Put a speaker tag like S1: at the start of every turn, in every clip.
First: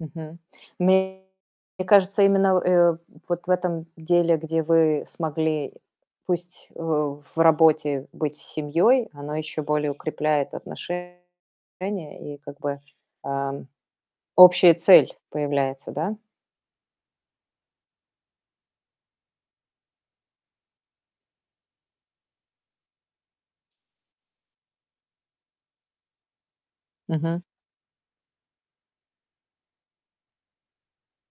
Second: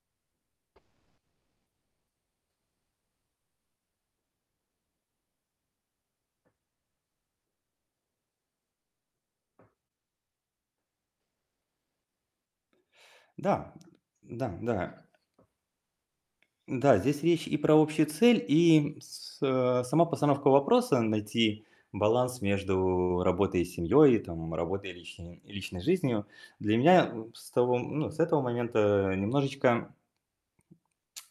S1: Мгм. Мне кажется, именно в э, вот этом деле, где вы смогли, пусть, э, в работе, быть с семьей, оно ещё более укрепляет отношения, и как бы, а,
S2: Да,
S1: общая
S2: да-да.
S1: цель появляется, да.
S2: Да, здесь речь и про общую цель, и с а, сама постановка вопроса: найти баланс между работой и семьей, и там работой и личной и личной жизнью. Для меня в
S1: Мгм.
S2: с того ну, с этого момента, э, немножечко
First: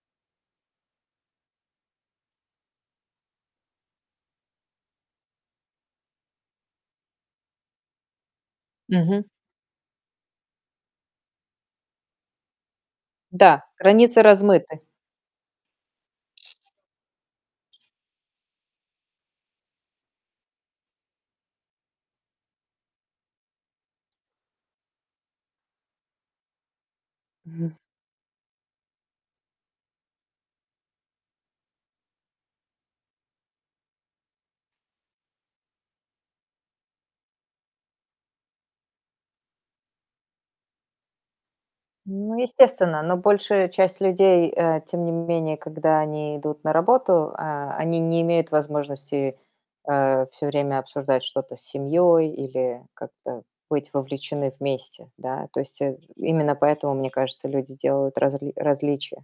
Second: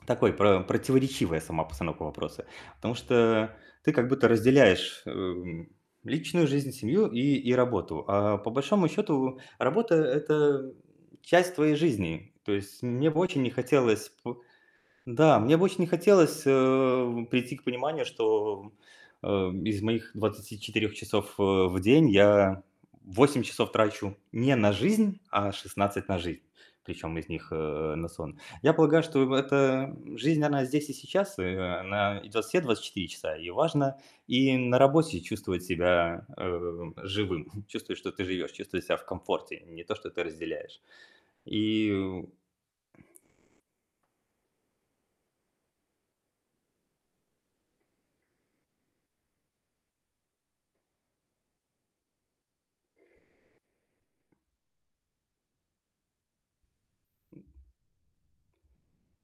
S2: такой про противоречивая сама постановка вопроса. Потому что ты как будто разделяешь, э, м, личную жизнь, семью и и работу. А по большому
S1: Мгм.
S2: счёту работа- это часть твоей жизни. То есть мне бы очень не
S1: Да,
S2: хотелось
S1: границы
S2: п
S1: размыты.
S2: Да, мне бы очень не хотелось, э, прийти к пониманию, что, э, из моих 24 часов, э, в день я 8 часов трачу не на жизнь, а 16 - на жизнь, причём из них,
S1: Мгм.
S2: э, на сон. Я полагаю, что в эта жизнь- она здесь и сейчас. И она идёт все 24 часа, и важно и на работе чувствовать себя, э, живым, чувствовать, что ты живёшь, чувствовать себя в комфорте, не то, что ты разделяешь. И, э
S1: Ну естественно, но большая часть людей, э, тем не менее, когда они идут на работу, а, они не имеют возможности, э, всё время обсуждать что-то с семьей или как-то быть вовлечены вместе, да. То есть, э, именно поэтому, мне
S2: М
S1: кажется, люди делают разли различия.